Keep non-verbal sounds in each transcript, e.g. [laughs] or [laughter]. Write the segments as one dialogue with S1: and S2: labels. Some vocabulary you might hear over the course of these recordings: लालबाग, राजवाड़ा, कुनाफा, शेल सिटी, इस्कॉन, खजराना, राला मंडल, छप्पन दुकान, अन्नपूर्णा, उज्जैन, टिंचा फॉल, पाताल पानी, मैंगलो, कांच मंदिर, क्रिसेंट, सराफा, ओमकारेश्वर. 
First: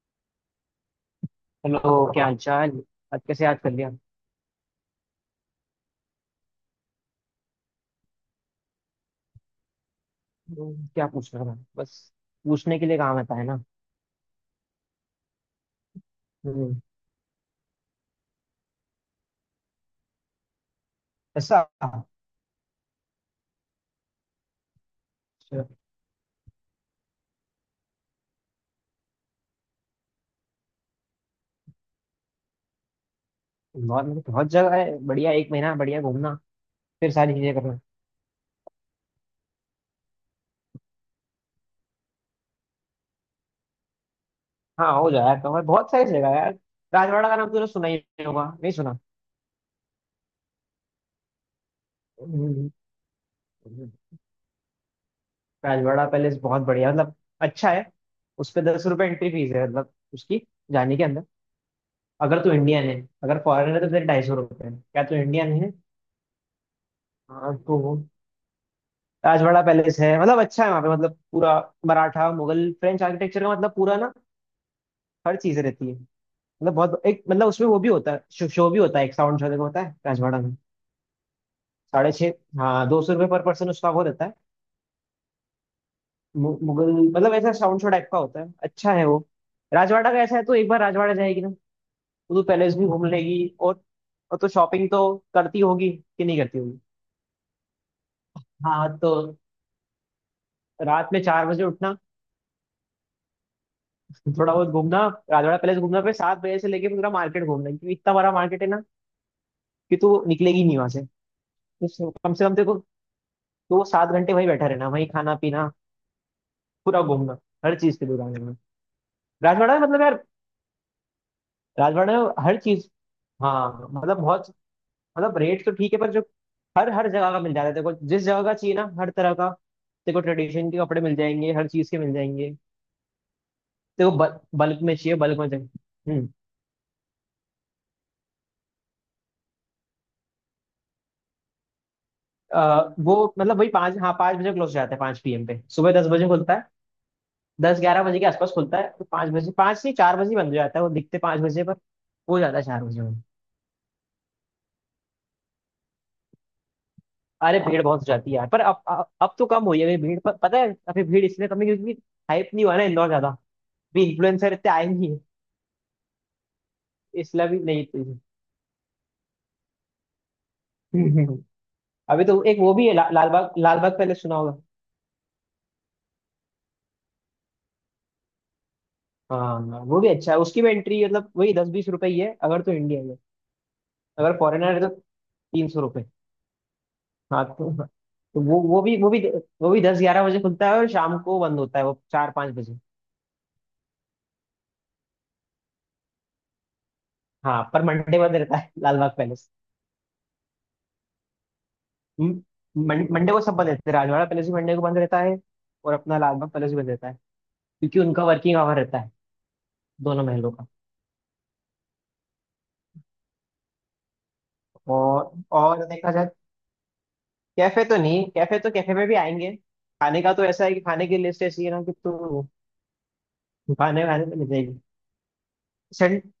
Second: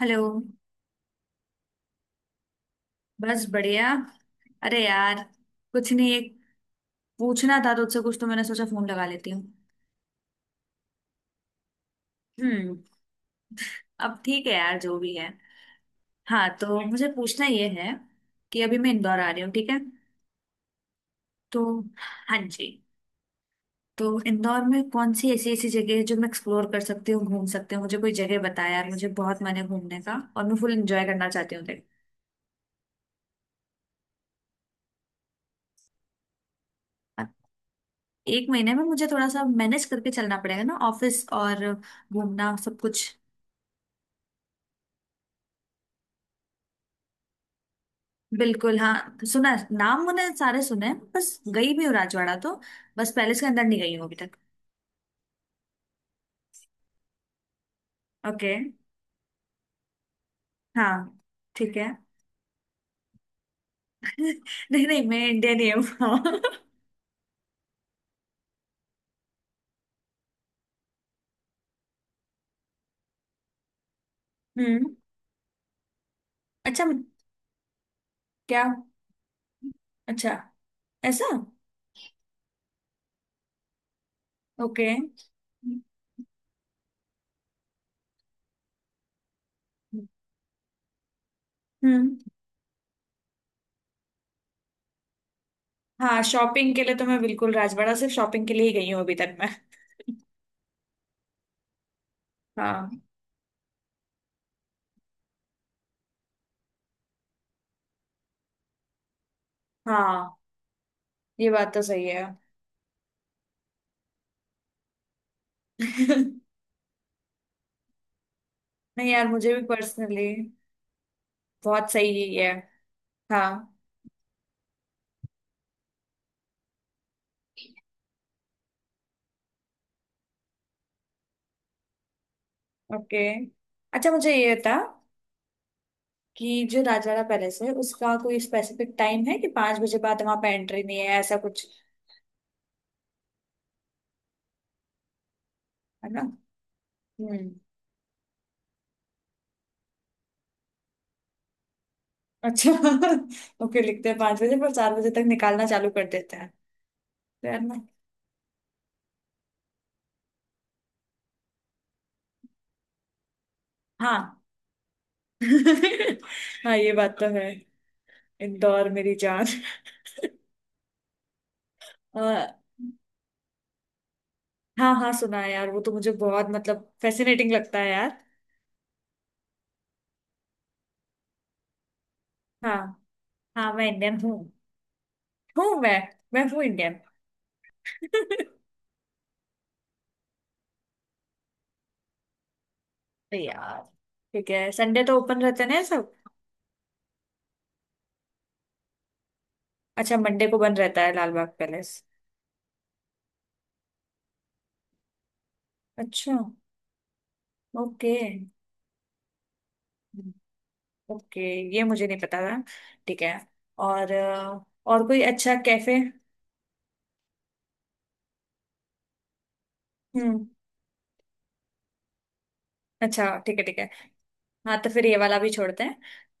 S1: Hello.
S2: Hello. क्या हाल चाल। आज
S1: बस
S2: कैसे याद कर लिया।
S1: बढ़िया। अरे यार, कुछ नहीं, एक पूछना था तुझसे कुछ तो मैंने सोचा फोन लगा लेती हूँ।
S2: क्या पूछ रहा था बस।
S1: हम्म।
S2: पूछने के लिए काम आता है ना।
S1: अब ठीक है यार जो भी है। हाँ, तो
S2: हम्म।
S1: मुझे पूछना ये है कि अभी मैं इंदौर आ रही हूँ, ठीक है?
S2: ऐसा
S1: तो
S2: अच्छा।
S1: हाँ जी। तो इंदौर में कौन सी ऐसी ऐसी जगह है जो मैं एक्सप्लोर कर सकती हूँ, घूम सकती हूँ? मुझे कोई जगह बता यार, मुझे बहुत मन है घूमने का और मैं फुल एंजॉय करना चाहती हूँ, देख।
S2: बहुत मतलब बहुत जगह है। बढ़िया एक महीना बढ़िया घूमना फिर
S1: अब
S2: सारी चीजें करना।
S1: एक महीने में मुझे थोड़ा सा मैनेज करके चलना पड़ेगा ना, ऑफिस और घूमना सब कुछ।
S2: हाँ हो जाए तो मैं बहुत सारी जगह है यार। राजवाड़ा का नाम तो तूने सुना ही होगा, नहीं
S1: बिल्कुल,
S2: सुना।
S1: हाँ सुना है। नाम मैंने सारे सुने हैं, बस गई भी हूँ राजवाड़ा तो।
S2: हम्म,
S1: बस पैलेस के अंदर नहीं गई हूँ
S2: हम्म।
S1: अभी तक।
S2: राजवाड़ा पैलेस बहुत बढ़िया मतलब अच्छा है। उस
S1: ओके।
S2: पे 10 रुपये एंट्री फीस है मतलब उसकी जाने के
S1: हाँ,
S2: अंदर
S1: ठीक है।
S2: अगर तू इंडियन है। अगर फॉरेनर है तो फिर
S1: [laughs]
S2: 250 रुपये है।
S1: नहीं नहीं,
S2: क्या तू
S1: मैं
S2: इंडियन
S1: इंडियन ही
S2: है?
S1: हूँ। [laughs] हाँ।
S2: हाँ तो राजवाड़ा पैलेस है मतलब अच्छा है। वहाँ पे मतलब पूरा मराठा मुगल फ्रेंच आर्किटेक्चर का मतलब पूरा ना
S1: हम्म।
S2: हर चीज रहती है। मतलब
S1: अच्छा।
S2: बहुत एक मतलब उसमें वो भी होता है शो,
S1: क्या?
S2: शो भी होता है। एक साउंड शो देखो होता है
S1: अच्छा।
S2: राजवाड़ा में
S1: ऐसा।
S2: 6:30। हाँ 200 रुपये पर पर्सन उसका वो रहता है।
S1: ओके।
S2: मुगल मतलब ऐसा साउंड शो टाइप का होता है, अच्छा है वो।
S1: हम्म।
S2: राजवाड़ा का ऐसा है तो एक बार राजवाड़ा जाएगी ना, तो तू पैलेस भी घूम लेगी और तो शॉपिंग तो करती होगी
S1: हाँ,
S2: कि नहीं करती
S1: शॉपिंग
S2: होगी।
S1: के लिए तो मैं बिल्कुल राजवाड़ा सिर्फ शॉपिंग के लिए ही गई
S2: हाँ
S1: हूँ अभी तक
S2: तो
S1: मैं। [laughs]
S2: रात में 4 बजे उठना,
S1: हाँ
S2: थोड़ा बहुत घूमना, राजवाड़ा पैलेस घूमना, फिर 7 बजे से लेके पूरा मार्केट घूमना क्योंकि इतना बड़ा मार्केट है ना कि तू
S1: हाँ,
S2: निकलेगी नहीं वहां से।
S1: ये बात तो
S2: तो
S1: सही है।
S2: कम से कम तेरे को दो सात घंटे वहीं बैठा रहना, वहीं खाना पीना,
S1: [laughs]
S2: पूरा घूमना, हर चीज की दुकान में।
S1: नहीं यार, मुझे भी
S2: राजवाड़ा में मतलब यार,
S1: पर्सनली बहुत
S2: राजवाड़ा में
S1: सही है।
S2: हर चीज।
S1: हाँ।
S2: हाँ मतलब बहुत, मतलब रेट तो ठीक है पर जो हर हर जगह का मिल जाता है तेरे को, जिस जगह का चाहिए ना हर तरह का। तेरे को ट्रेडिशन के कपड़े मिल जाएंगे, हर चीज के मिल जाएंगे
S1: ओके। अच्छा,
S2: तेरे
S1: मुझे ये
S2: को,
S1: था
S2: बल्क में चाहिए बल्क में चाहिए। हम्म।
S1: कि जो राजवाड़ा पैलेस है उसका कोई स्पेसिफिक टाइम है कि 5 बजे बाद वहां पे एंट्री नहीं है, ऐसा कुछ?
S2: वो मतलब वही पाँच, हाँ 5 बजे क्लोज हो जाता है, 5 पी एम पे। सुबह दस
S1: है ना?
S2: बजे खुलता है,
S1: हम्म।
S2: 10-11 बजे के आसपास खुलता है। तो 5 बजे, 5 से 4 बजे बंद हो जाता है वो। दिखते 5 बजे पर हो जाता है
S1: अच्छा
S2: 4 बजे में।
S1: [laughs] ओके, लिखते हैं 5 बजे पर 4 बजे तक निकालना चालू कर देते हैं। तो
S2: अरे
S1: यार मैं,
S2: भीड़ बहुत हो जाती है यार, पर अब तो कम हुई है अभी भीड़। पर पता है अभी भीड़ इसलिए कम है क्योंकि हाइप नहीं हुआ ना इंदौर ज्यादा। अभी
S1: हाँ
S2: इन्फ्लुएंसर इतने आए नहीं है,
S1: [laughs] हाँ ये बात तो
S2: इसलिए
S1: है।
S2: भी नहीं इतनी।
S1: इंदौर मेरी जान [laughs]
S2: [laughs]
S1: अ,
S2: अभी तो एक वो भी है, ला, लालबाग लालबाग पहले सुना होगा।
S1: हाँ हाँ सुना है यार, वो तो मुझे बहुत मतलब फैसिनेटिंग लगता है यार।
S2: हाँ हाँ, वो भी अच्छा है, उसकी भी एंट्री मतलब वही 10-20 रुपए ही है अगर तो
S1: हाँ
S2: इंडिया में।
S1: हाँ मैं इंडियन हूँ।
S2: अगर फॉरेनर है तो तीन
S1: हूँ
S2: सौ
S1: मैं। मैं हूँ इंडियन।
S2: हाँ तो
S1: [laughs] तो
S2: वो भी 10-11 बजे खुलता है और शाम को बंद होता है वो 4-5 बजे।
S1: यार ठीक है, संडे तो ओपन रहते हैं ना ये सब?
S2: हाँ पर मंडे बंद रहता है [laughs] लाल बाग पैलेस।
S1: अच्छा, मंडे को बंद रहता है लाल बाग पैलेस?
S2: म- मंडे को सब बंद रहते हैं। राजवाड़ा पैलेस भी मंडे को बंद रहता है, और अपना
S1: अच्छा।
S2: लाल बाग पैलेस भी बंद रहता है, क्योंकि
S1: ओके।
S2: उनका वर्किंग आवर रहता है दोनों महलों का।
S1: ओके, ये मुझे नहीं पता था। ठीक है। और कोई
S2: और
S1: अच्छा
S2: और
S1: कैफे?
S2: देखा जाए, कैफे तो नहीं, कैफे तो कैफे में भी आएंगे। खाने का तो
S1: हम्म।
S2: ऐसा है कि खाने की लिस्ट ऐसी है ना कि तू
S1: अच्छा ठीक है, ठीक है।
S2: खाने खाने तो मिल
S1: हाँ,
S2: जाएगी।
S1: तो फिर ये वाला भी छोड़ते हैं।
S2: सन-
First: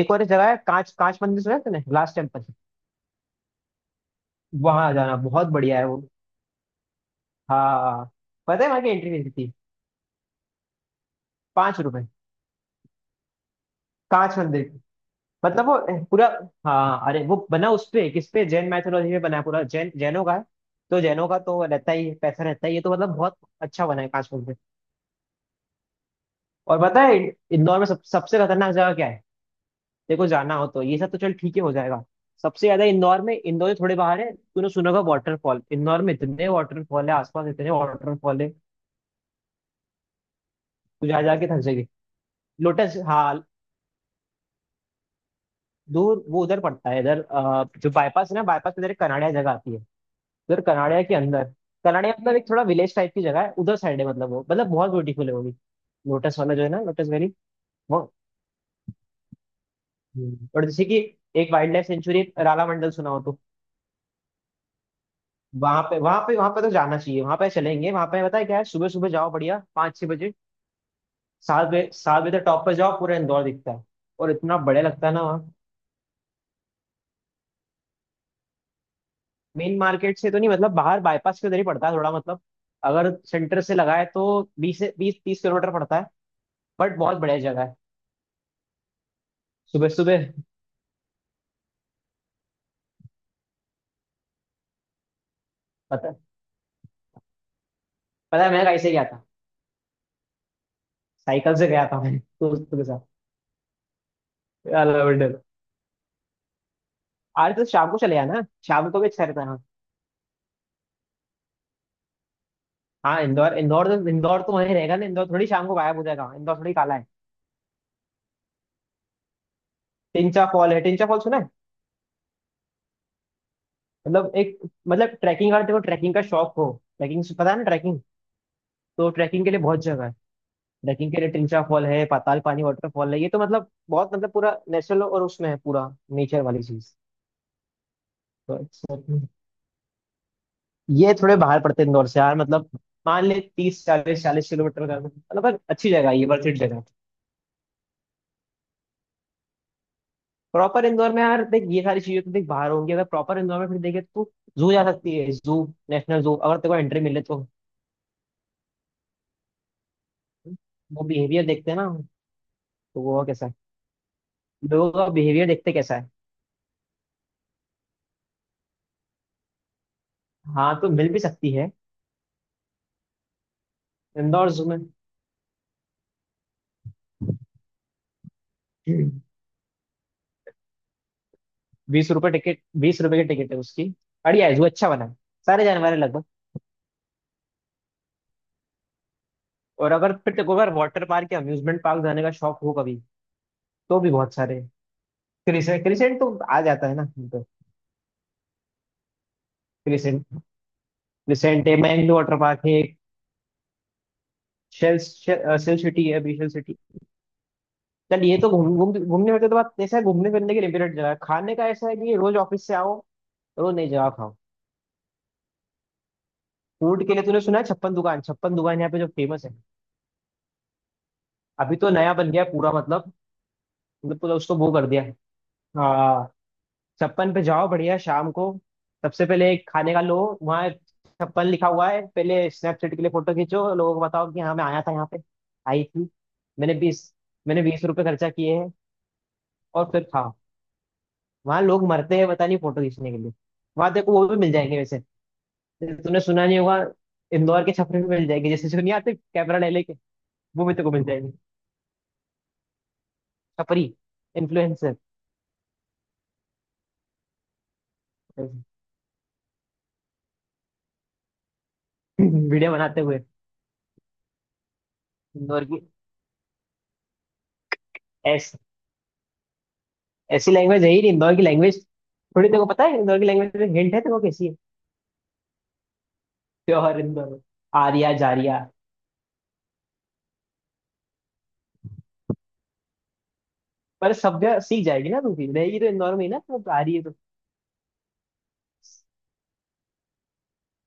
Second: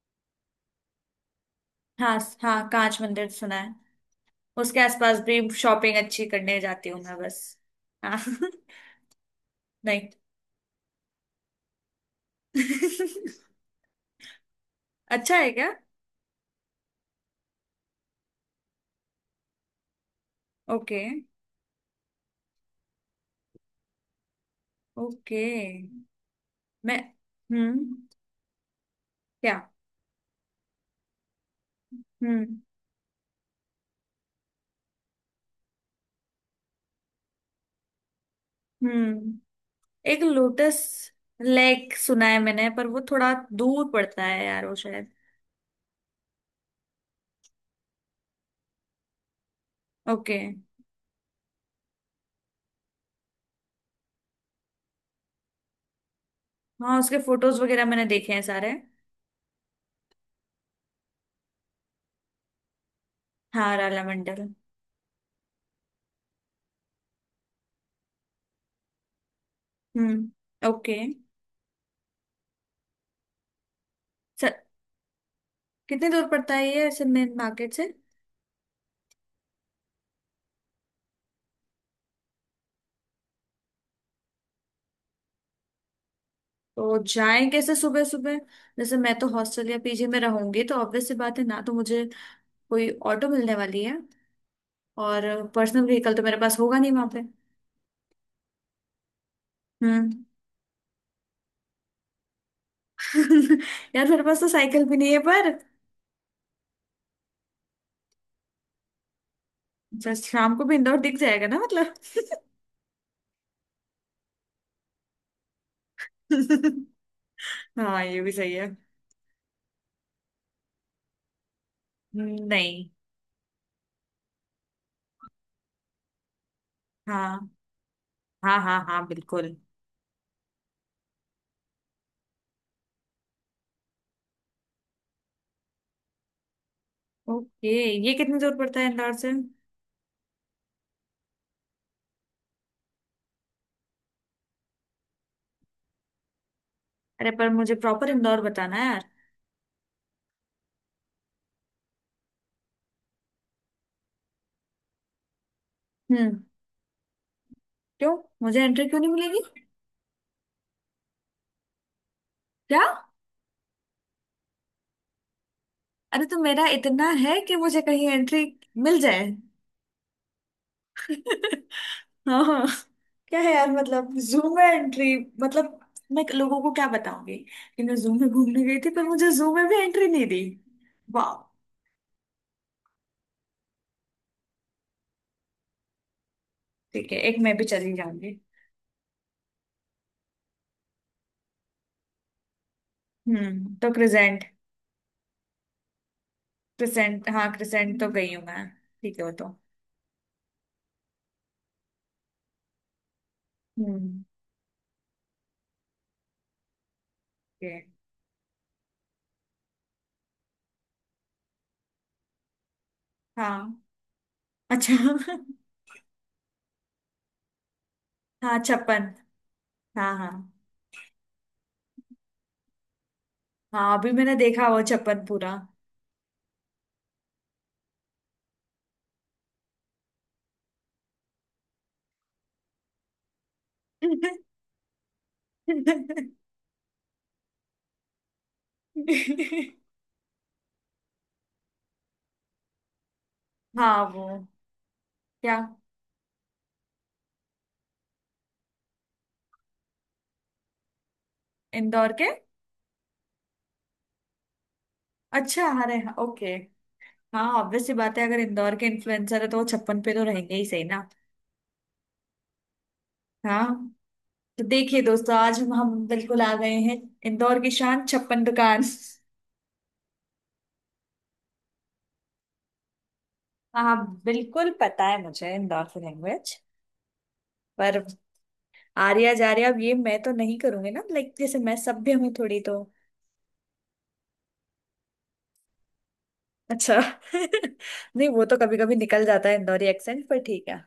S2: एक और जगह है, कांच कांच मंदिर सुना है तूने, लास्ट
S1: हाँ
S2: टेम्पल।
S1: हाँ, कांच मंदिर सुना है। उसके
S2: वहां जाना
S1: आसपास भी
S2: बहुत बढ़िया है
S1: शॉपिंग
S2: वो।
S1: अच्छी करने जाती हूँ मैं बस।
S2: हाँ
S1: हाँ
S2: पता है
S1: [laughs]
S2: वहां की एंट्री फीस थी,
S1: नहीं।
S2: 5 रुपए,
S1: [laughs]
S2: कांच मंदिर की।
S1: अच्छा है
S2: मतलब
S1: क्या?
S2: वो पूरा, हाँ अरे वो बना उस पे, किस पे, जैन मैथोलॉजी पे बना है पूरा, जैन, जैनों का है
S1: ओके।
S2: तो। जैनों का तो रहता ही है, पैसा रहता ही है तो, मतलब बहुत अच्छा बना है कांच मंदिर।
S1: ओके।
S2: और
S1: मैं,
S2: पता है इंदौर में
S1: हम्म,
S2: सबसे खतरनाक जगह क्या है?
S1: क्या?
S2: देखो जाना हो तो ये सब तो चल ठीक ही हो जाएगा।
S1: हम्म।
S2: सबसे ज्यादा इंदौर में, इंदौर से थोड़े बाहर है, तूने सुना होगा वाटरफॉल। इंदौर में इतने वाटरफॉल है, आसपास इतने वाटरफॉल है,
S1: हम्म, एक लोटस
S2: तू जा जाके थक जाएगी।
S1: लेक सुना है मैंने पर
S2: लोटस
S1: वो थोड़ा
S2: हाँ,
S1: दूर पड़ता है यार वो शायद।
S2: दूर वो उधर पड़ता है। इधर जो बाईपास है ना, बाईपास के इधर एक कनाड़िया जगह आती है।
S1: ओके।
S2: उधर कनाड़िया के अंदर, कनाड़िया मतलब एक थोड़ा विलेज टाइप की जगह है, उधर साइड है, मतलब वो मतलब बहुत ब्यूटीफुल है वो भी, लोटस वाला जो है ना,
S1: हाँ,
S2: लोटस
S1: उसके
S2: वैली।
S1: फोटोज वगैरह
S2: वो
S1: मैंने देखे हैं सारे।
S2: और जैसे कि एक wildlife sanctuary राला मंडल सुना हो तो,
S1: हाँ, राला मंडल।
S2: वहां पे तो जाना चाहिए। वहां पे चलेंगे वहां पे, पता है क्या है? सुबह सुबह जाओ बढ़िया, 5-6 बजे
S1: ओके।
S2: 7 बजे, 7 बजे तक टॉप पर जाओ, पूरा इंदौर दिखता है, और
S1: सर,
S2: इतना बढ़िया लगता है ना।
S1: कितनी दूर पड़ता है ये ऐसे मेन मार्केट से?
S2: मेन मार्केट से तो नहीं मतलब, बाहर बाईपास के उधर ही पड़ता है थोड़ा, मतलब अगर सेंटर से लगाए तो बीस से बीस तीस किलोमीटर पड़ता है।
S1: तो
S2: बट बहुत बढ़िया
S1: जाएं
S2: जगह
S1: कैसे
S2: है।
S1: सुबह सुबह? जैसे मैं तो हॉस्टल या
S2: सुबह
S1: पीजी में
S2: सुबह
S1: रहूंगी तो ऑब्वियस सी बात है ना, तो मुझे कोई ऑटो मिलने वाली है? और पर्सनल व्हीकल
S2: पता
S1: तो मेरे पास होगा नहीं वहां पे।
S2: पता है मैं कैसे गया था?
S1: हम्म।
S2: साइकिल से गया था मैं दोस्तों के साथ।
S1: [laughs] यार मेरे पास तो साइकिल
S2: यार
S1: भी नहीं है
S2: लवेंडर,
S1: पर।
S2: अरे तो शाम को चले आना, शाम को भी अच्छा रहता है। हाँ
S1: जस्ट शाम को भी इंदौर दिख जाएगा ना, मतलब?
S2: हाँ इंदौर इंदौर तो वहीं रहेगा ना, इंदौर थोड़ी शाम को गायब हो जाएगा। हाँ, इंदौर थोड़ी
S1: [laughs]
S2: काला है।
S1: हाँ, ये भी सही है।
S2: टिंचा फॉल है, टिंचा फॉल सुना है?
S1: नहीं।
S2: मतलब एक, मतलब ट्रैकिंग, अगर देखो ट्रैकिंग का शौक हो, ट्रैकिंग
S1: हाँ
S2: पता है ना ट्रैकिंग,
S1: हाँ हाँ, हाँ
S2: तो ट्रैकिंग के
S1: बिल्कुल।
S2: लिए बहुत जगह है। ट्रैकिंग के लिए ट्रिंचा फॉल है, पाताल पानी वाटरफॉल है, ये तो मतलब बहुत, मतलब पूरा नेचुरल और उसमें है पूरा नेचर वाली चीज।
S1: ओके। ये कितनी
S2: तो
S1: दूर पड़ता है इंदौर से?
S2: ये थोड़े बाहर पड़ते हैं इंदौर से यार, मतलब मान ले तीस चालीस चालीस किलोमीटर का मतलब, पर अच्छी जगह है ये, वर्थ इट जगह।
S1: अरे पर मुझे प्रॉपर इंदौर बताना है यार।
S2: प्रॉपर इंदौर में यार देख, ये सारी चीजें तो देख बाहर होंगी। अगर प्रॉपर इंदौर में फिर देखे तो जू जा सकती है। जू, नेशनल जू,
S1: हम्म।
S2: अगर तेरे को एंट्री मिले तो।
S1: क्यों? मुझे एंट्री क्यों नहीं मिलेगी?
S2: वो बिहेवियर देखते हैं ना,
S1: क्या?
S2: तो वो कैसा है, लोगों का बिहेवियर देखते कैसा है।
S1: अरे, तो मेरा इतना है कि मुझे कहीं एंट्री मिल जाए।
S2: हाँ तो मिल भी सकती
S1: [laughs]
S2: है।
S1: हाँ हाँ। क्या है यार, मतलब जू
S2: इंदौर
S1: में
S2: जू में
S1: एंट्री मतलब मैं लोगों को क्या बताऊंगी कि मैं जू में घूमने गई थी पर मुझे जू में भी एंट्री नहीं दी? वाह।
S2: 20 रुपए टिकट, 20 रुपए की टिकट है उसकी। बढ़िया है जू, अच्छा बना है, सारे जानवर हैं लगभग।
S1: ठीक है, एक मैं भी चली जाऊंगी।
S2: और अगर फिर देखो, अगर वाटर पार्क या अम्यूजमेंट पार्क जाने का शौक हो कभी,
S1: हम्म, तो
S2: तो भी बहुत
S1: क्रिसेंट।
S2: सारे हैं। क्रिसेंट क्रिसेंट तो आ जाता है ना।
S1: क्रिसेंट,
S2: तो
S1: हाँ क्रिसेंट तो गई हूँ मैं। ठीक है वो तो।
S2: क्रिसेंट, क्रिसेंट है, मैंगलो वाटर पार्क है एक,
S1: हम्म।
S2: शेल शेल सिटी है, अभी शेल सिटी।
S1: ये,
S2: चल ये तो घूम घूम घूमने फिरने तो बात, ऐसा है घूमने फिरने की लिमिटेड जगह है। खाने का ऐसा है कि रोज ऑफिस से आओ, रोज
S1: हाँ
S2: नई जगह खाओ।
S1: अच्छा।
S2: फूड के लिए तूने सुना है छप्पन दुकान,
S1: [laughs]
S2: छप्पन
S1: हाँ
S2: दुकान यहाँ पे जो
S1: छप्पन।
S2: फेमस है।
S1: हाँ हाँ
S2: अभी तो नया बन गया है पूरा मतलब,
S1: हाँ, अभी
S2: मतलब
S1: मैंने
S2: पूरा उसको
S1: देखा
S2: वो
S1: वो
S2: कर दिया है।
S1: छप्पन पूरा।
S2: छप्पन पे जाओ बढ़िया शाम को, सबसे पहले एक खाने का लो। वहाँ छप्पन लिखा हुआ है, पहले स्नैपचैट के लिए फोटो खींचो, लोगों को बताओ कि हाँ मैं आया था यहाँ पे, आई थी,
S1: [laughs]
S2: मैंने बीस मैंने बीस रुपए खर्चा किए हैं, और फिर खाओ। वहाँ लोग मरते हैं पता नहीं फोटो खींचने के लिए। वहाँ
S1: हाँ
S2: देखो
S1: वो,
S2: वो भी मिल जाएंगे वैसे,
S1: क्या?
S2: जैसे तुमने सुना नहीं होगा, इंदौर के छपरी भी मिल जाएंगे, जैसे जो नहीं आते कैमरा ले लेके, वो भी तेरे को मिल जाएंगे,
S1: इंदौर के?
S2: छपरी इन्फ्लुएंसर,
S1: अच्छा, अरे हाँ ओके। हाँ, ऑब्वियस सी बात है अगर
S2: [laughs]
S1: इंदौर के इन्फ्लुएंसर है तो वो छप्पन पे तो रहेंगे ही, सही ना?
S2: वीडियो बनाते हुए।
S1: हाँ, तो देखिए दोस्तों, आज
S2: इंदौर
S1: हम बिल्कुल आ गए हैं इंदौर की शान छप्पन
S2: की
S1: दुकान। [laughs]
S2: ऐसी लैंग्वेज है ही नहीं, इंदौर की लैंग्वेज थोड़ी, तेरे को पता है इंदौर की लैंग्वेज में
S1: हाँ,
S2: हिंट है, तेरे को कैसी है
S1: बिल्कुल पता है मुझे इंदौर की लैंग्वेज।
S2: प्योर इंदौर में।
S1: पर
S2: आर्या जारिया,
S1: आर्या जार्या अब ये मैं तो नहीं करूंगी ना, लाइक जैसे मैं सभ्य हूँ थोड़ी तो।
S2: पर सभ्य सीख जाएगी ना, तू भी रहेगी तो इंदौर में ही ना, तो आ रही
S1: अच्छा
S2: है तो
S1: [laughs] नहीं, वो तो कभी कभी निकल जाता है इंदौरी एक्सेंट पर ठीक है।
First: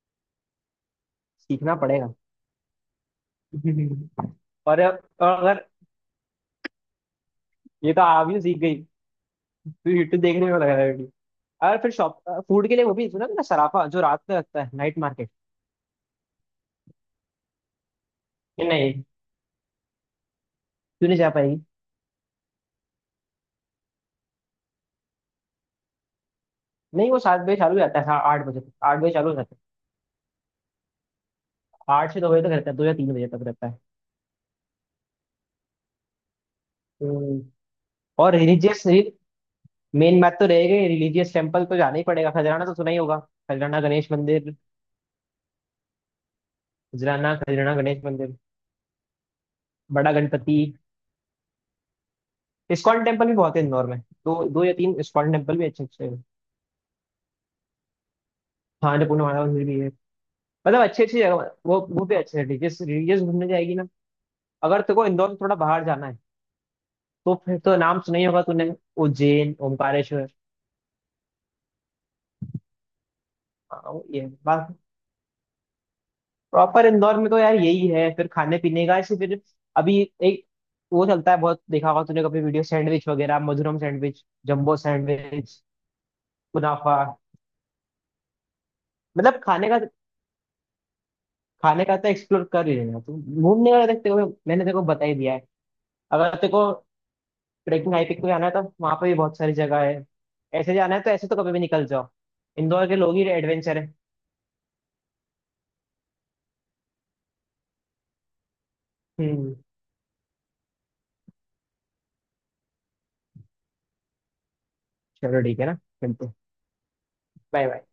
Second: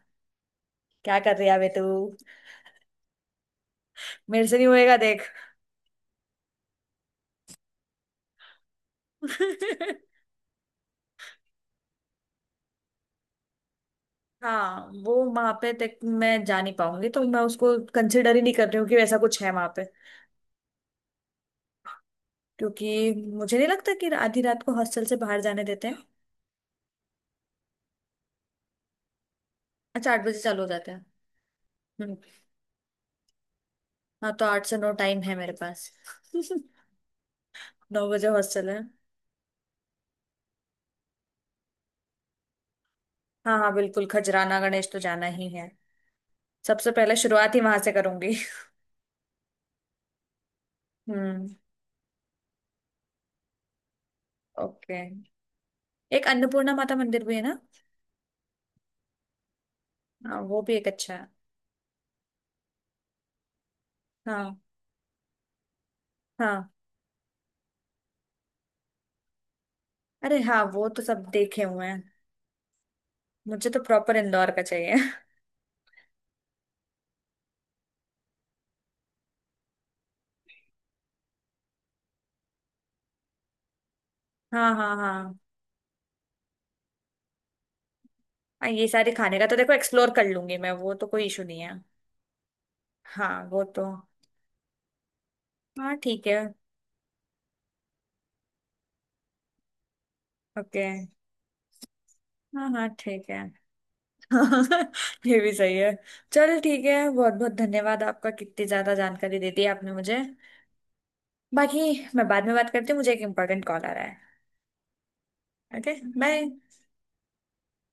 S1: क्या कर रही है बे
S2: सीखना
S1: तू?
S2: पड़ेगा। [laughs]
S1: मेरे से नहीं
S2: और
S1: होएगा
S2: और
S1: देख।
S2: अगर ये तो आप ही सीख गई, तू
S1: [laughs]
S2: यूट्यूब देखने में लगा रहेगी। और फिर शॉप, फूड के लिए वो भी सुना ना सराफा, जो रात में लगता है
S1: हाँ
S2: नाइट
S1: वो
S2: मार्केट।
S1: वहां पे तक मैं जा नहीं पाऊंगी तो मैं उसको कंसिडर ही नहीं कर रही हूँ कि
S2: नहीं
S1: ऐसा कुछ है वहां पे।
S2: तू नहीं जा पाएगी।
S1: क्योंकि मुझे नहीं लगता कि आधी रात को हॉस्टल से बाहर जाने देते हैं।
S2: नहीं वो 7 बजे चालू हो जाता है, हाँ 8 बजे तक, 8 बजे चालू हो जाता
S1: अच्छा, 8 बजे चालू हो जाते हैं?
S2: है, आठ
S1: हम्म,
S2: से दो बजे तक रहता है, 2 या 3 बजे तक रहता है।
S1: हाँ तो 8 से 9 टाइम है मेरे पास। [laughs]
S2: हम्म।
S1: 9 बजे
S2: और
S1: हॉस्टल है।
S2: रिलीजियस, मेन बात तो रह गई। रिलीजियस टेम्पल तो जाना ही पड़ेगा, खजराना तो सुना ही होगा,
S1: हाँ हाँ
S2: खजराना
S1: बिल्कुल,
S2: गणेश मंदिर,
S1: खजराना गणेश तो जाना ही है। सबसे पहले
S2: खजराना,
S1: शुरुआत ही
S2: खजराना
S1: वहां से
S2: गणेश
S1: करूंगी।
S2: मंदिर,
S1: [laughs]
S2: बड़ा गणपति।
S1: हम्म
S2: इस्कॉन टेम्पल भी बहुत है इंदौर में, दो दो या तीन
S1: ओके,
S2: इस्कॉन टेम्पल भी अच्छे अच्छे हैं।
S1: एक अन्नपूर्णा माता मंदिर भी है ना?
S2: हाँ अन्नपूर्णा माता मंदिर भी है,
S1: हाँ वो भी
S2: मतलब
S1: एक
S2: अच्छी
S1: अच्छा
S2: अच्छी
S1: है।
S2: जगह। वो भी अच्छे हैं, रिलीजियस रिलीजियस घूमने जाएगी ना।
S1: हाँ
S2: अगर तेरे को इंदौर से थोड़ा बाहर जाना है,
S1: हाँ।
S2: तो फिर तो नाम सुना ही होगा तूने, उज्जैन ओमकारेश्वर।
S1: अरे हाँ वो तो सब देखे हुए हैं। मुझे तो
S2: हाँ, वो
S1: प्रॉपर
S2: ये
S1: इंदौर का
S2: है।
S1: चाहिए। [laughs]
S2: प्रॉपर इंदौर में तो यार यही है, फिर खाने पीने का ऐसे। फिर अभी एक वो चलता है बहुत, देखा होगा तूने कभी वीडियो, सैंडविच वगैरह, मधुरम सैंडविच,
S1: हाँ
S2: जंबो
S1: हाँ हाँ,
S2: सैंडविच, कुनाफा।
S1: हाँ ये सारे खाने
S2: मतलब
S1: का तो
S2: खाने
S1: देखो
S2: का,
S1: एक्सप्लोर कर लूंगी मैं, वो तो कोई इशू नहीं है।
S2: खाने का तो एक्सप्लोर कर ही लेना तो।
S1: हाँ वो
S2: घूमने
S1: तो।
S2: का देखते हुए मैंने तेरे को बता ही दिया है।
S1: हाँ ठीक
S2: अगर
S1: है।
S2: तेरे को ट्रेकिंग हाइकिंग पे जाना है, तो वहां पे भी बहुत सारी जगह है। ऐसे
S1: ओके।
S2: जाना है तो ऐसे तो कभी भी निकल जाओ।
S1: हाँ हाँ
S2: इंदौर के लोग ही
S1: ठीक है।
S2: एडवेंचर है।
S1: [laughs] ये भी सही है। चलो ठीक है, बहुत बहुत धन्यवाद आपका, कितनी ज्यादा जानकारी दे
S2: हम्म।
S1: दी आपने मुझे। बाकी मैं बाद में बात करती हूँ, मुझे एक इम्पोर्टेंट कॉल आ रहा है।
S2: चलो ठीक है ना,
S1: ओके।
S2: मिलते हैं,
S1: बाय।
S2: Bye bye.